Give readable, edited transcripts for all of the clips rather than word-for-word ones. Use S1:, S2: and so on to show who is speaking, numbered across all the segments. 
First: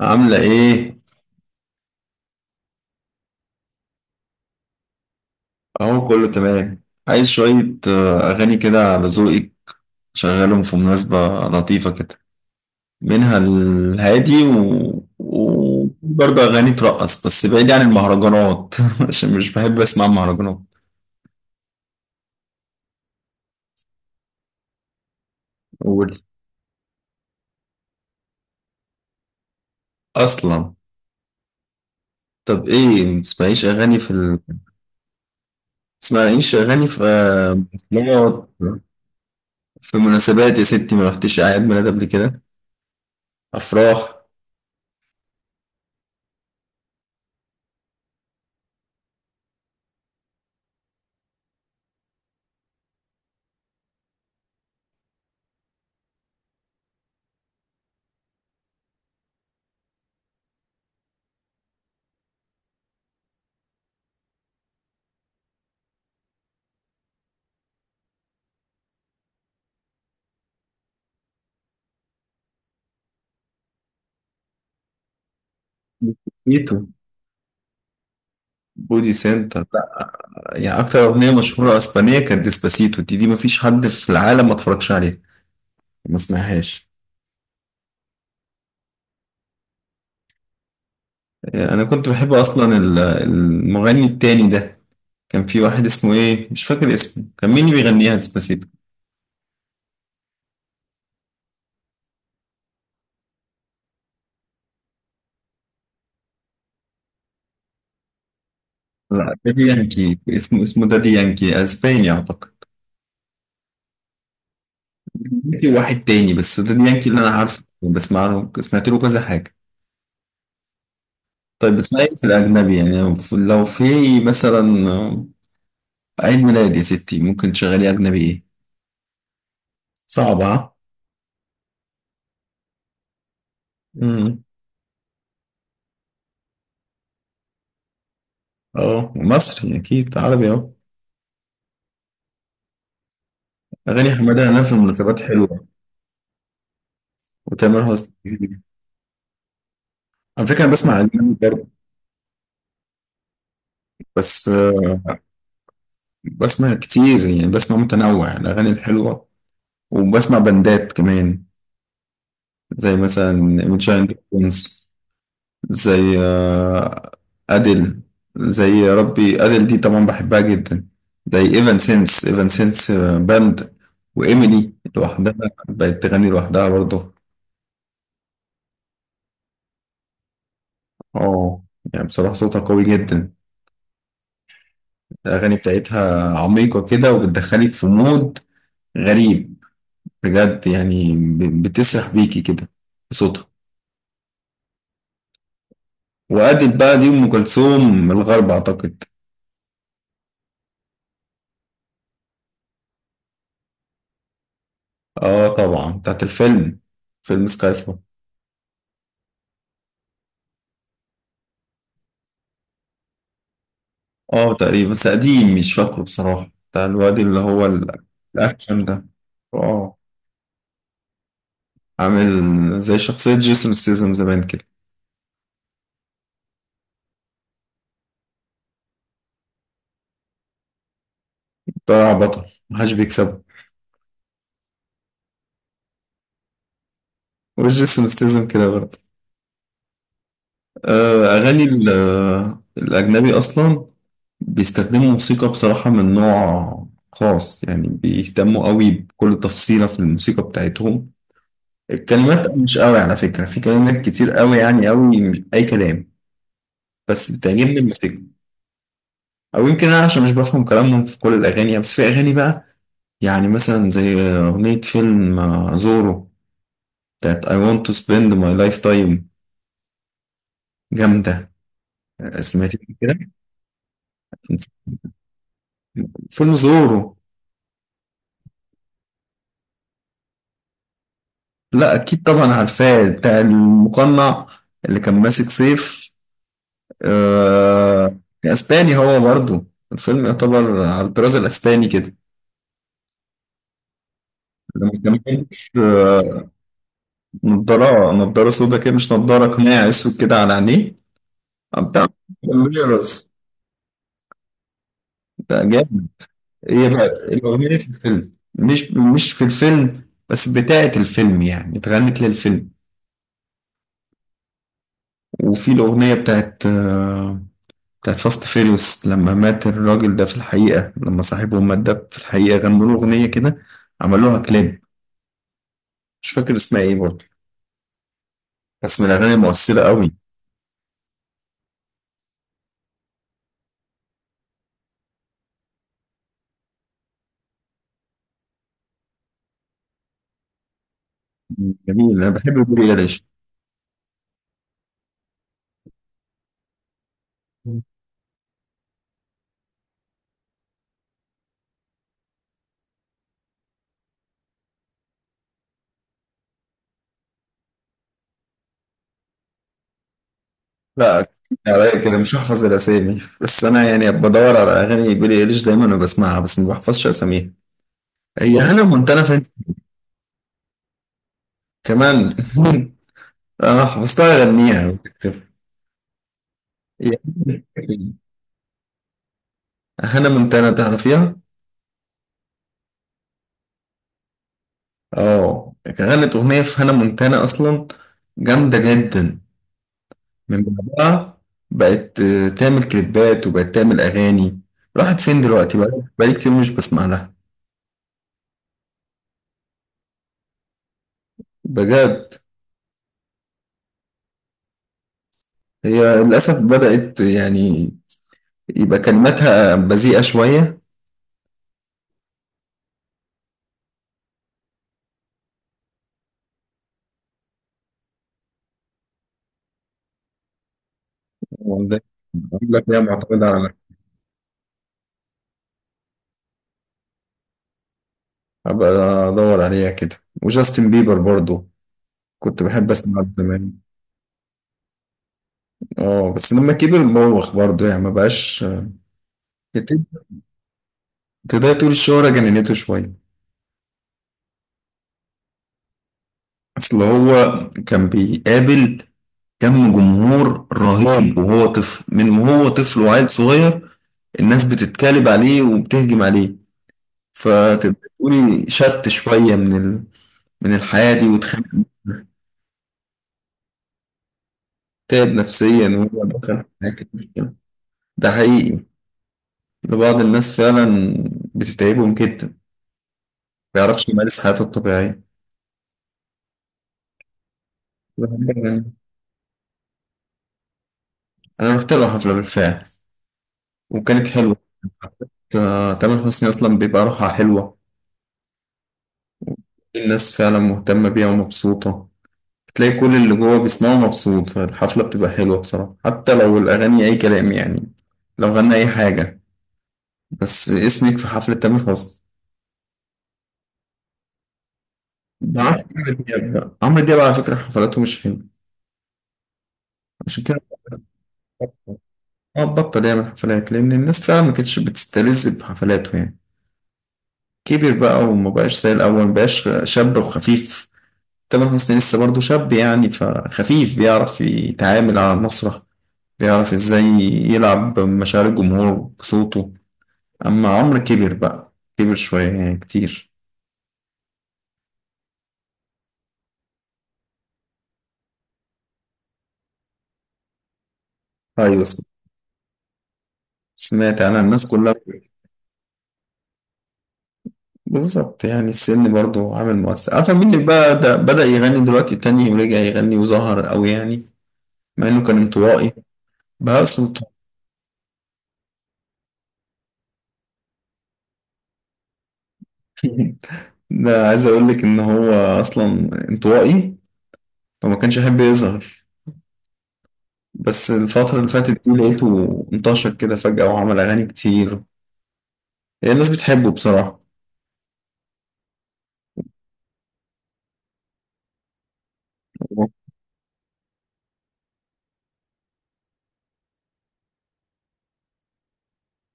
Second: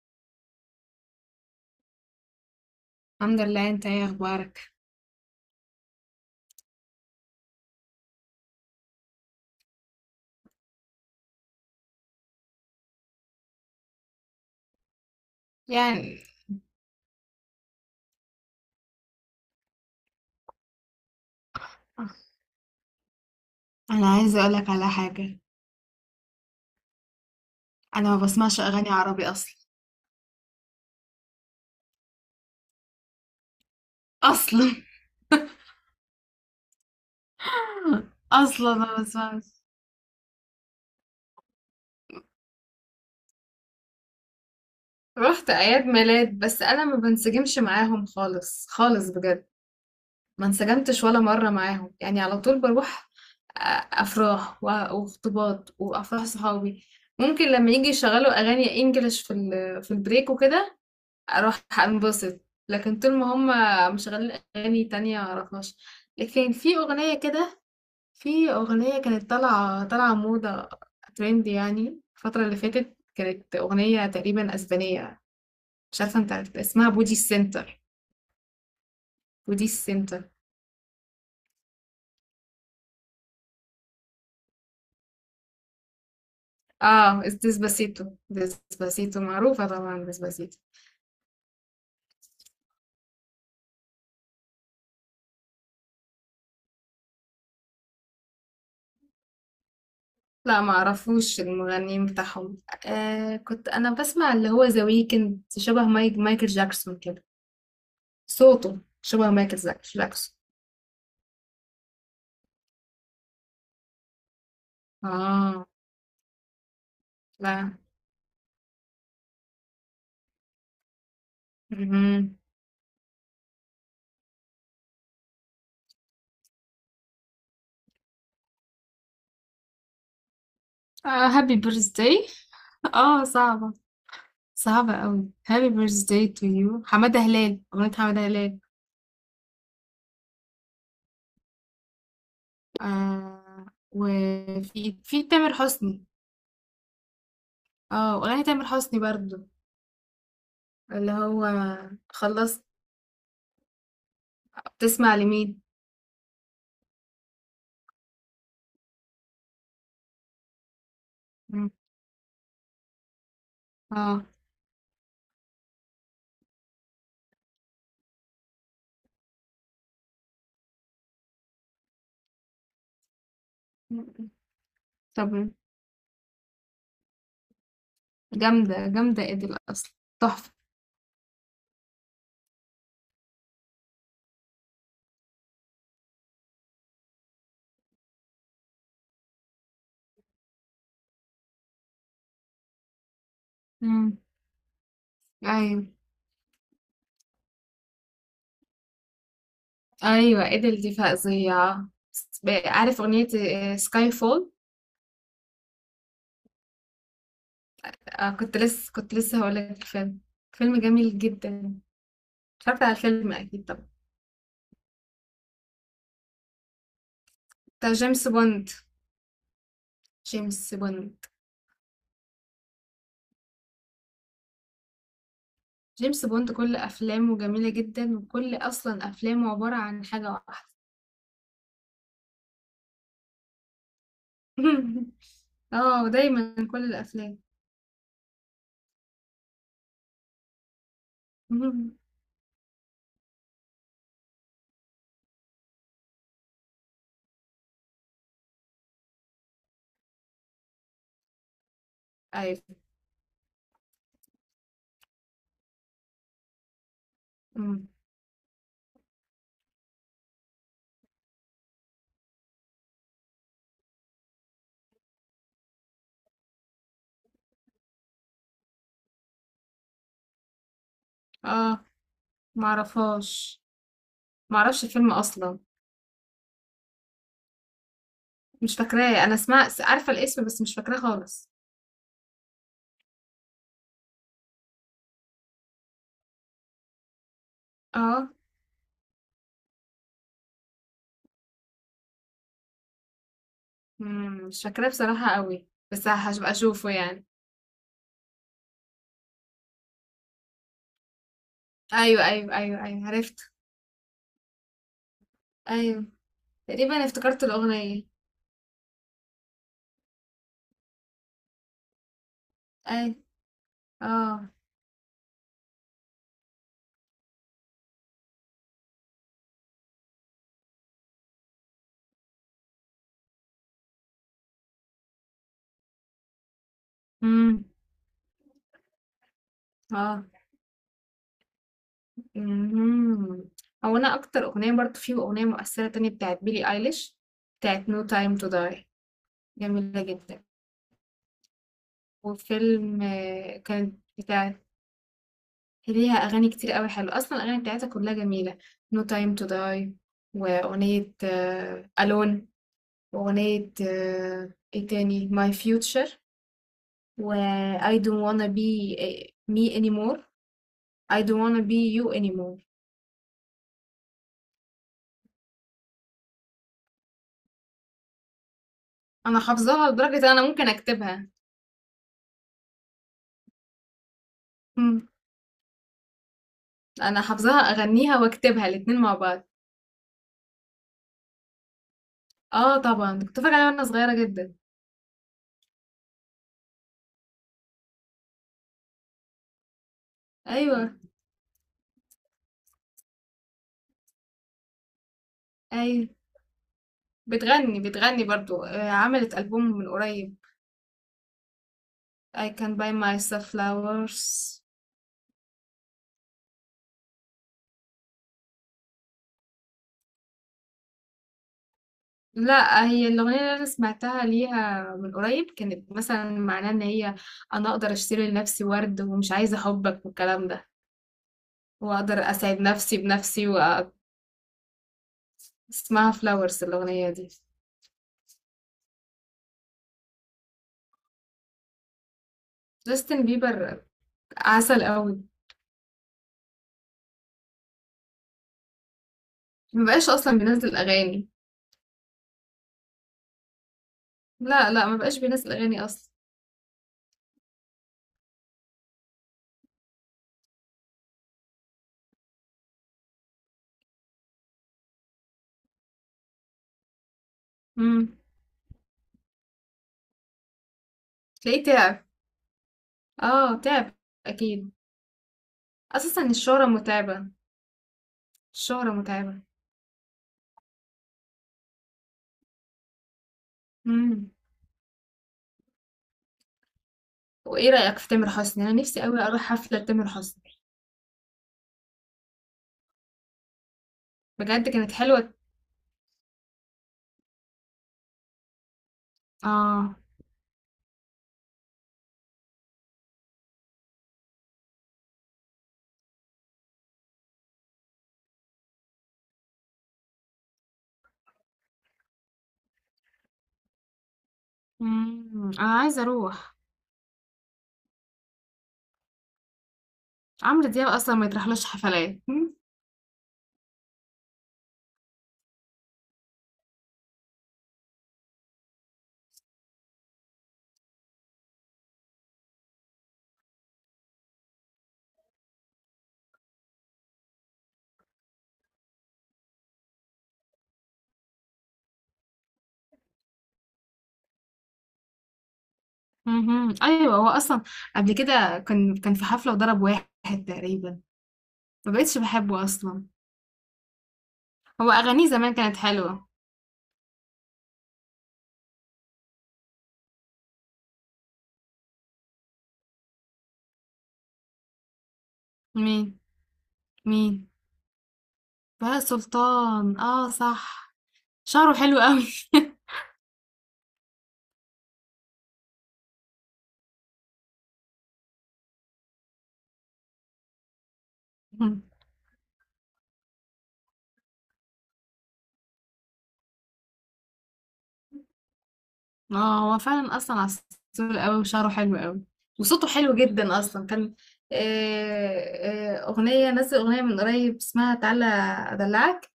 S1: عاملة إيه؟
S2: الحمد لله. انت ايه اخبارك؟
S1: أهو كله تمام. عايز شوية. أغاني كده على ذوقك، شغالهم في مناسبة لطيفة كده، منها الهادي و...
S2: يعني،
S1: وبرضه أغاني ترقص، بس بعيد عن المهرجانات عشان مش بحب أسمع مهرجانات.
S2: انا عايزه اقولك على حاجه.
S1: قول.
S2: انا ما بسمعش اغاني عربي اصلا.
S1: أصلا؟ طب إيه متسمعيش أغاني في
S2: اصلا
S1: متسمعيش أغاني في مناسبات؟
S2: اصلا ما بسمعش.
S1: في مناسبات يا ستي، ما رحتش أعياد ميلاد قبل كده؟ أفراح؟
S2: رحت اعياد ميلاد، بس انا ما بنسجمش معاهم خالص خالص بجد. ما انسجمتش ولا مره معاهم، يعني على طول بروح. أ- افراح وخطوبات وافراح صحابي. ممكن لما يجي يشغلوا اغاني انجلش في البريك وكده اروح انبسط، لكن طول ما هم مشغلين اغاني تانية معرفهاش. لكن في اغنية كده، في اغنية كانت طالعة موضة، ترند يعني. الفترة اللي فاتت كانت اغنية تقريبا اسبانية، مش عارفة، انت عارف
S1: بوتيتو،
S2: اسمها بودي سنتر؟
S1: بودي سنتر.
S2: بودي سنتر.
S1: يعني اكتر اغنيه مشهوره اسبانيه كانت ديسباسيتو، دي مفيش حد في العالم ما اتفرجش عليها، ما سمعهاش.
S2: اه، ديسباسيتو. ديسباسيتو معروفة طبعا، ديسباسيتو.
S1: انا كنت بحب اصلا المغني التاني ده، كان في واحد اسمه ايه، مش فاكر اسمه، كان مين اللي بيغنيها ديسباسيتو.
S2: لا، ما اعرفوش المغنيين بتاعهم. آه، كنت انا بسمع اللي هو ذا ويكند، شبه مايكل جاكسون كده. صوته شبه
S1: لا
S2: مايكل
S1: دادي يانكي
S2: جاكسون.
S1: اسمه دادي يانكي، اسباني اعتقد.
S2: اه.
S1: في واحد تاني، بس دادي يانكي اللي انا عارفه
S2: لا.
S1: بسمع له، سمعت له كذا حاجه. طيب بتسمعي إيه في
S2: مهم.
S1: الاجنبي يعني، لو في مثلا عيد ميلاد يا ستي، ممكن تشغلي اجنبي ايه؟ صعبه.
S2: آه، هابي بيرثداي. اه، صعبة.
S1: ها؟
S2: صعبة قوي. هابي بيرثداي تو يو. حمادة هلال. أغنية حمادة هلال.
S1: اه مصري اكيد، عربي اهو.
S2: آه.
S1: اغاني حماده انا في
S2: وفي
S1: المناسبات
S2: تامر
S1: حلوه.
S2: حسني.
S1: وتامر
S2: اه، أغنية
S1: حسني.
S2: تامر حسني برضو.
S1: على فكره انا بسمع
S2: اللي
S1: اجنبي
S2: هو
S1: برضه.
S2: خلصت.
S1: بس
S2: بتسمع لمين؟
S1: بسمع كتير يعني، بسمع متنوع الاغاني الحلوه، وبسمع بندات كمان،
S2: مم.
S1: زي مثلا ميتشاين
S2: اه.
S1: دراجونز، زي اديل، زي يا ربي اديل دي طبعا بحبها جدا، زي ايفان سينس، ايفان سينس باند، وايميلي
S2: طب.
S1: لوحدها بقت تغني لوحدها برضه.
S2: جامدة جامدة، ادل أصلا تحفة.
S1: اه، يعني بصراحه صوتها قوي جدا، الأغاني بتاعتها عميقة كده وبتدخلك في مود غريب، بجد يعني بتسرح بيكي كده بصوتها.
S2: مم. أيوة.
S1: وأدت بقى دي أم كلثوم الغرب أعتقد.
S2: ايوه، ادل دي فظيعه. عارف اغنيه سكاي فول؟
S1: آه طبعا بتاعت الفيلم، فيلم سكاي فول.
S2: كنت لسه هقول لك. الفيلم فيلم جميل جدا. اتفرجت على الفيلم اكيد طبعا.
S1: آه تقريبا، بس قديم مش فاكره بصراحة، بتاع الواد اللي هو
S2: بتاع جيمس بوند.
S1: الأكشن ده. آه،
S2: جيمس بوند
S1: عامل زي شخصية جيسون ستيزم زمان كده،
S2: جيمس بوند كل افلامه جميله جدا، وكل اصلا افلامه عباره عن حاجه واحده.
S1: طلع بطل محدش بيكسبه.
S2: اه، دايما كل الافلام.
S1: وجيسون ستيزم كده برضه. أغاني الأجنبي أصلا بيستخدموا موسيقى بصراحة من نوع خاص، يعني بيهتموا قوي بكل تفصيلة في الموسيقى بتاعتهم. الكلمات
S2: ايوه.
S1: مش قوي على فكرة، في كلمات كتير قوي يعني قوي مش أي كلام، بس بتعجبني
S2: أمم.
S1: الموسيقى. أو يمكن أنا عشان مش بفهم كلامهم في كل الأغاني يعني، بس في أغاني بقى، يعني مثلا زي أغنية فيلم زورو، بتاعت I want to spend my lifetime، جامدة.
S2: اه،
S1: سمعتها كده.
S2: معرفهاش. معرفش الفيلم اصلا.
S1: فيلم زورو.
S2: مش فاكراه، انا سمعت عارفه الاسم بس مش فاكراه خالص.
S1: لا اكيد طبعا عارفاه، بتاع المقنع اللي كان ماسك سيف. آه،
S2: اه.
S1: اسباني هو برضو، الفيلم يعتبر على الطراز الاسباني كده.
S2: امم. مش فاكراه
S1: لما
S2: بصراحة
S1: كان
S2: قوي،
S1: ماسك،
S2: بس
S1: آه،
S2: هبقى اشوفه يعني.
S1: نضاره سودا كده، مش نضاره، قناع اسود كده على عينيه. بتاع
S2: ايوه ايوه ايوه ايوه،
S1: ميرز،
S2: عرفت.
S1: ده جامد.
S2: ايوه،
S1: ايه
S2: تقريبا
S1: بقى
S2: افتكرت
S1: الاغنيه في
S2: الأغنية.
S1: الفيلم، مش في الفيلم، بس بتاعت الفيلم يعني، اتغنت للفيلم.
S2: ايوه. اه.
S1: وفي الاغنيه بتاعت بتاعت فاست فيريوس، لما مات الراجل ده في الحقيقة، لما صاحبهم مات ده في الحقيقة، غنوا له أغنية كده، عملوها كليب. مش فاكر اسمها إيه برضه،
S2: امم.
S1: بس من الأغاني المؤثرة قوي.
S2: اه. امم. هو انا اكتر أغنية برضو، في أغنية مؤثرة تانية بتاعت بيلي ايليش، بتاعت نو تايم تو داي، جميلة جدا.
S1: جميل، أنا بحب بيلي
S2: وفيلم
S1: إيليش.
S2: كانت بتاعت. ليها اغاني كتير قوي حلوة، اصلا الاغاني بتاعتها كلها جميلة. نو تايم تو داي، واغنية الون، وأغنية ايه تاني، My Future، و I don't wanna be me anymore. I
S1: لا
S2: don't
S1: كتير
S2: wanna be
S1: عليا
S2: you
S1: كده، مش
S2: anymore.
S1: هحفظ الأسامي، بس أنا يعني بدور على أغاني بيلي إيليش دايما وبسمعها، بس ما بحفظش أساميها. هي هانا مونتانا
S2: أنا
S1: فين
S2: حافظاها لدرجة إن أنا ممكن أكتبها.
S1: كمان؟ أنا حفظتها أغنيها.
S2: مم. أنا حافظاها، أغنيها وأكتبها الاتنين مع بعض.
S1: هانا مونتانا تعرفيها؟
S2: اه طبعا، كنت فاكرة عليها وأنا صغيرة جدا.
S1: اه، غنت أغنية في هانا مونتانا أصلا، جامدة جدا. من
S2: أيوة.
S1: بعدها بقت تعمل كليبات وبقت تعمل أغاني. راحت فين دلوقتي بقى،
S2: أيوة،
S1: بقالي كتير مش بسمع لها.
S2: بتغني برضو عملت ألبوم من قريب،
S1: بجد؟
S2: I can buy myself flowers.
S1: هي للأسف بدأت يعني يبقى كلماتها بذيئة شوية.
S2: لأ، هي الأغنية اللي أنا سمعتها ليها من قريب كانت مثلًا معناها إن هي، أنا أقدر أشتري لنفسي ورد ومش عايزة حُبّك والكلام ده،
S1: وده
S2: وأقدر أسعد
S1: بقول لك،
S2: نفسي
S1: هي معتمدة
S2: بنفسي
S1: على...
S2: وأ. اسمها flowers الأغنية دي.
S1: أبقى أدور عليها كده. وجاستن بيبر برضو كنت بحب أسمع
S2: جاستن
S1: زمان،
S2: بيبر عسل أوي،
S1: اه بس لما كبر بوخ برضو يعني، ما بقاش.
S2: ما بقاش أصلًا بينزّل أغاني.
S1: تقدر تقول الشهرة جننته شوية.
S2: لأ، لأ، ما بقاش بينزّل أغاني أصلًا.
S1: اصل هو كان بيقابل كم جمهور رهيب، وهو طفل، وهو طفل وعيل صغير، الناس بتتكالب عليه وبتهجم عليه، فتقدر
S2: إمم،
S1: تقولي شت شوية من من الحياة دي،
S2: تلاقيه
S1: واتخانق
S2: تعب.
S1: منها.
S2: آه، تعب أكيد.
S1: تعب نفسيا، وهو
S2: أساسًا
S1: دخل في
S2: الشهرة
S1: حاجة كده
S2: متعبة.
S1: مش كده. ده حقيقي،
S2: الشهرة متعبة.
S1: لبعض الناس فعلا بتتعبهم جدا، ما بيعرفش
S2: إمم،
S1: يمارس حياته الطبيعية.
S2: وإيه رأيك في تامر حسني؟ أنا نفسي أوي أروح حفلة لتامر حسني.
S1: أنا رحت له حفلة بالفعل، وكانت حلوة.
S2: بجد كانت حلوة؟
S1: تامر حسني أصلا بيبقى روحها حلوة،
S2: آه.
S1: الناس فعلا مهتمة بيها ومبسوطة، تلاقي كل اللي جوه بيسمعه مبسوط، فالحفلة بتبقى حلوة بصراحة، حتى لو الأغاني أي كلام يعني، لو غنى أي حاجة، بس اسمك في حفلة تامر حسني.
S2: إمم.
S1: ده
S2: أنا
S1: عكس
S2: عايزة
S1: عمرو دياب
S2: أروح.
S1: بقى، عمرو دياب على فكرة حفلاته مش حلوة، عشان كده
S2: عمرو دياب أصلًا ما يتراحلوش حفلات.
S1: هو بطل يعمل حفلات، لأن الناس فعلا ما كانتش بتستلذ بحفلاته يعني. كبر بقى وما بقاش زي الأول، ما بقاش شاب وخفيف. تامر حسني لسه برضه شاب يعني، فخفيف، بيعرف يتعامل على المسرح، بيعرف ازاي يلعب مشاعر الجمهور بصوته. اما عمرو كبر بقى، كبر شوية يعني كتير.
S2: اهم. أيوه، هو أصلًا قبل كده كان في حفلة وضرب واحد تقريبًا،
S1: ايوه،
S2: ما بقيتش باحبه أصلًا.
S1: سمعت انا الناس
S2: هو
S1: كلها.
S2: أغانيه زمان كانت حلوة.
S1: بالظبط يعني، السن برضو عامل مؤثر. عارفة مين اللي بقى ده بدأ يغني دلوقتي تاني ورجع يغني وظهر قوي يعني، مع انه كان انطوائي،
S2: مين؟
S1: بقى صوته...
S2: مين؟ بهاء سلطان، آه صح. شعره حلو أوي.
S1: ده عايز اقول لك ان هو اصلا انطوائي، فما كانش يحب يظهر، بس الفترة اللي فاتت دي لقيته انتشر كده فجأة وعمل اغاني كتير. يعني الناس بتحبه بصراحة.
S2: آه، هو فعلًا أصلًا عسول أوي، وشعره حلو أوي وصوته حلو جدًا أصلًا. كان آآ، أغنية، نزّل أغنية من قريب اسمها تعالَ أدلّعك.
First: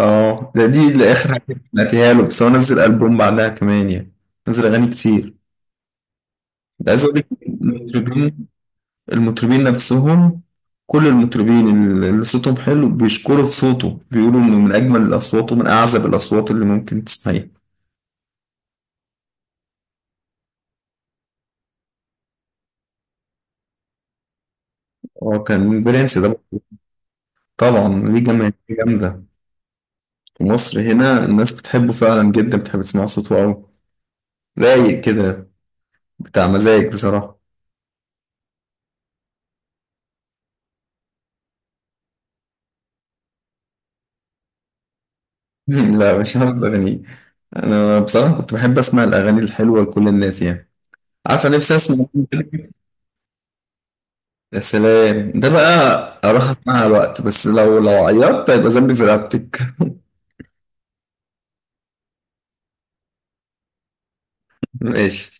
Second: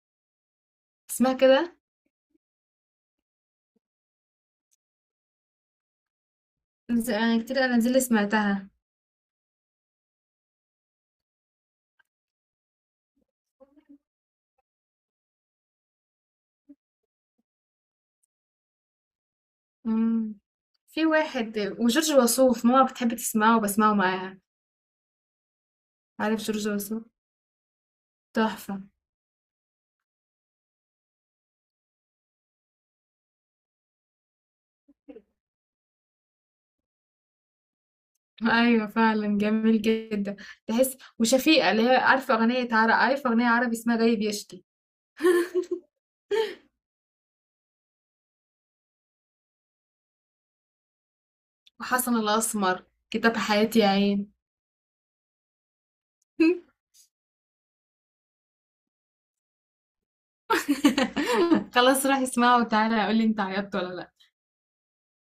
S1: اه ده، دي اللي اخر
S2: اسمها
S1: حاجه
S2: كده؟
S1: سمعتها له، بس هو نزل البوم بعدها كمان يعني، نزل اغاني كتير. ده عايز اقول لك
S2: أنا كتير الأنازيل اللي
S1: المطربين،
S2: سمعتها.
S1: المطربين نفسهم، كل المطربين اللي صوتهم حلو بيشكروا في صوته، بيقولوا انه من اجمل الاصوات ومن اعذب الاصوات اللي ممكن تسمعيها.
S2: مم. في واحد وجورج وسوف، ماما بتحب تسمعه وبسمعه معاها.
S1: هو كان برنس ده
S2: عارف جورج وسوف؟
S1: طبعا، ليه جماهير
S2: تحفة.
S1: جامده، في مصر هنا الناس بتحبه فعلا جدا، بتحب تسمع صوته قوي، رايق كده، بتاع مزاج بصراحه.
S2: أيوة فعلا جميل جدا. تحس وشفيقة اللي هي. عارفة أغنية عربي اسمها جاي بيشتي؟
S1: لا مش حافظ أغاني. أنا بصراحة كنت بحب أسمع الأغاني الحلوة لكل الناس يعني، عارفة نفسي أسمع.
S2: وحسن الأسمر، كتاب حياتي يا عين.
S1: يا سلام ده بقى، أروح أسمعها وقت، بس لو لو عيطت هيبقى ذنبي في رقبتك.
S2: خلاص، روح اسمعه وتعالى قولي انت عيطت ولا لأ.
S1: ماشي.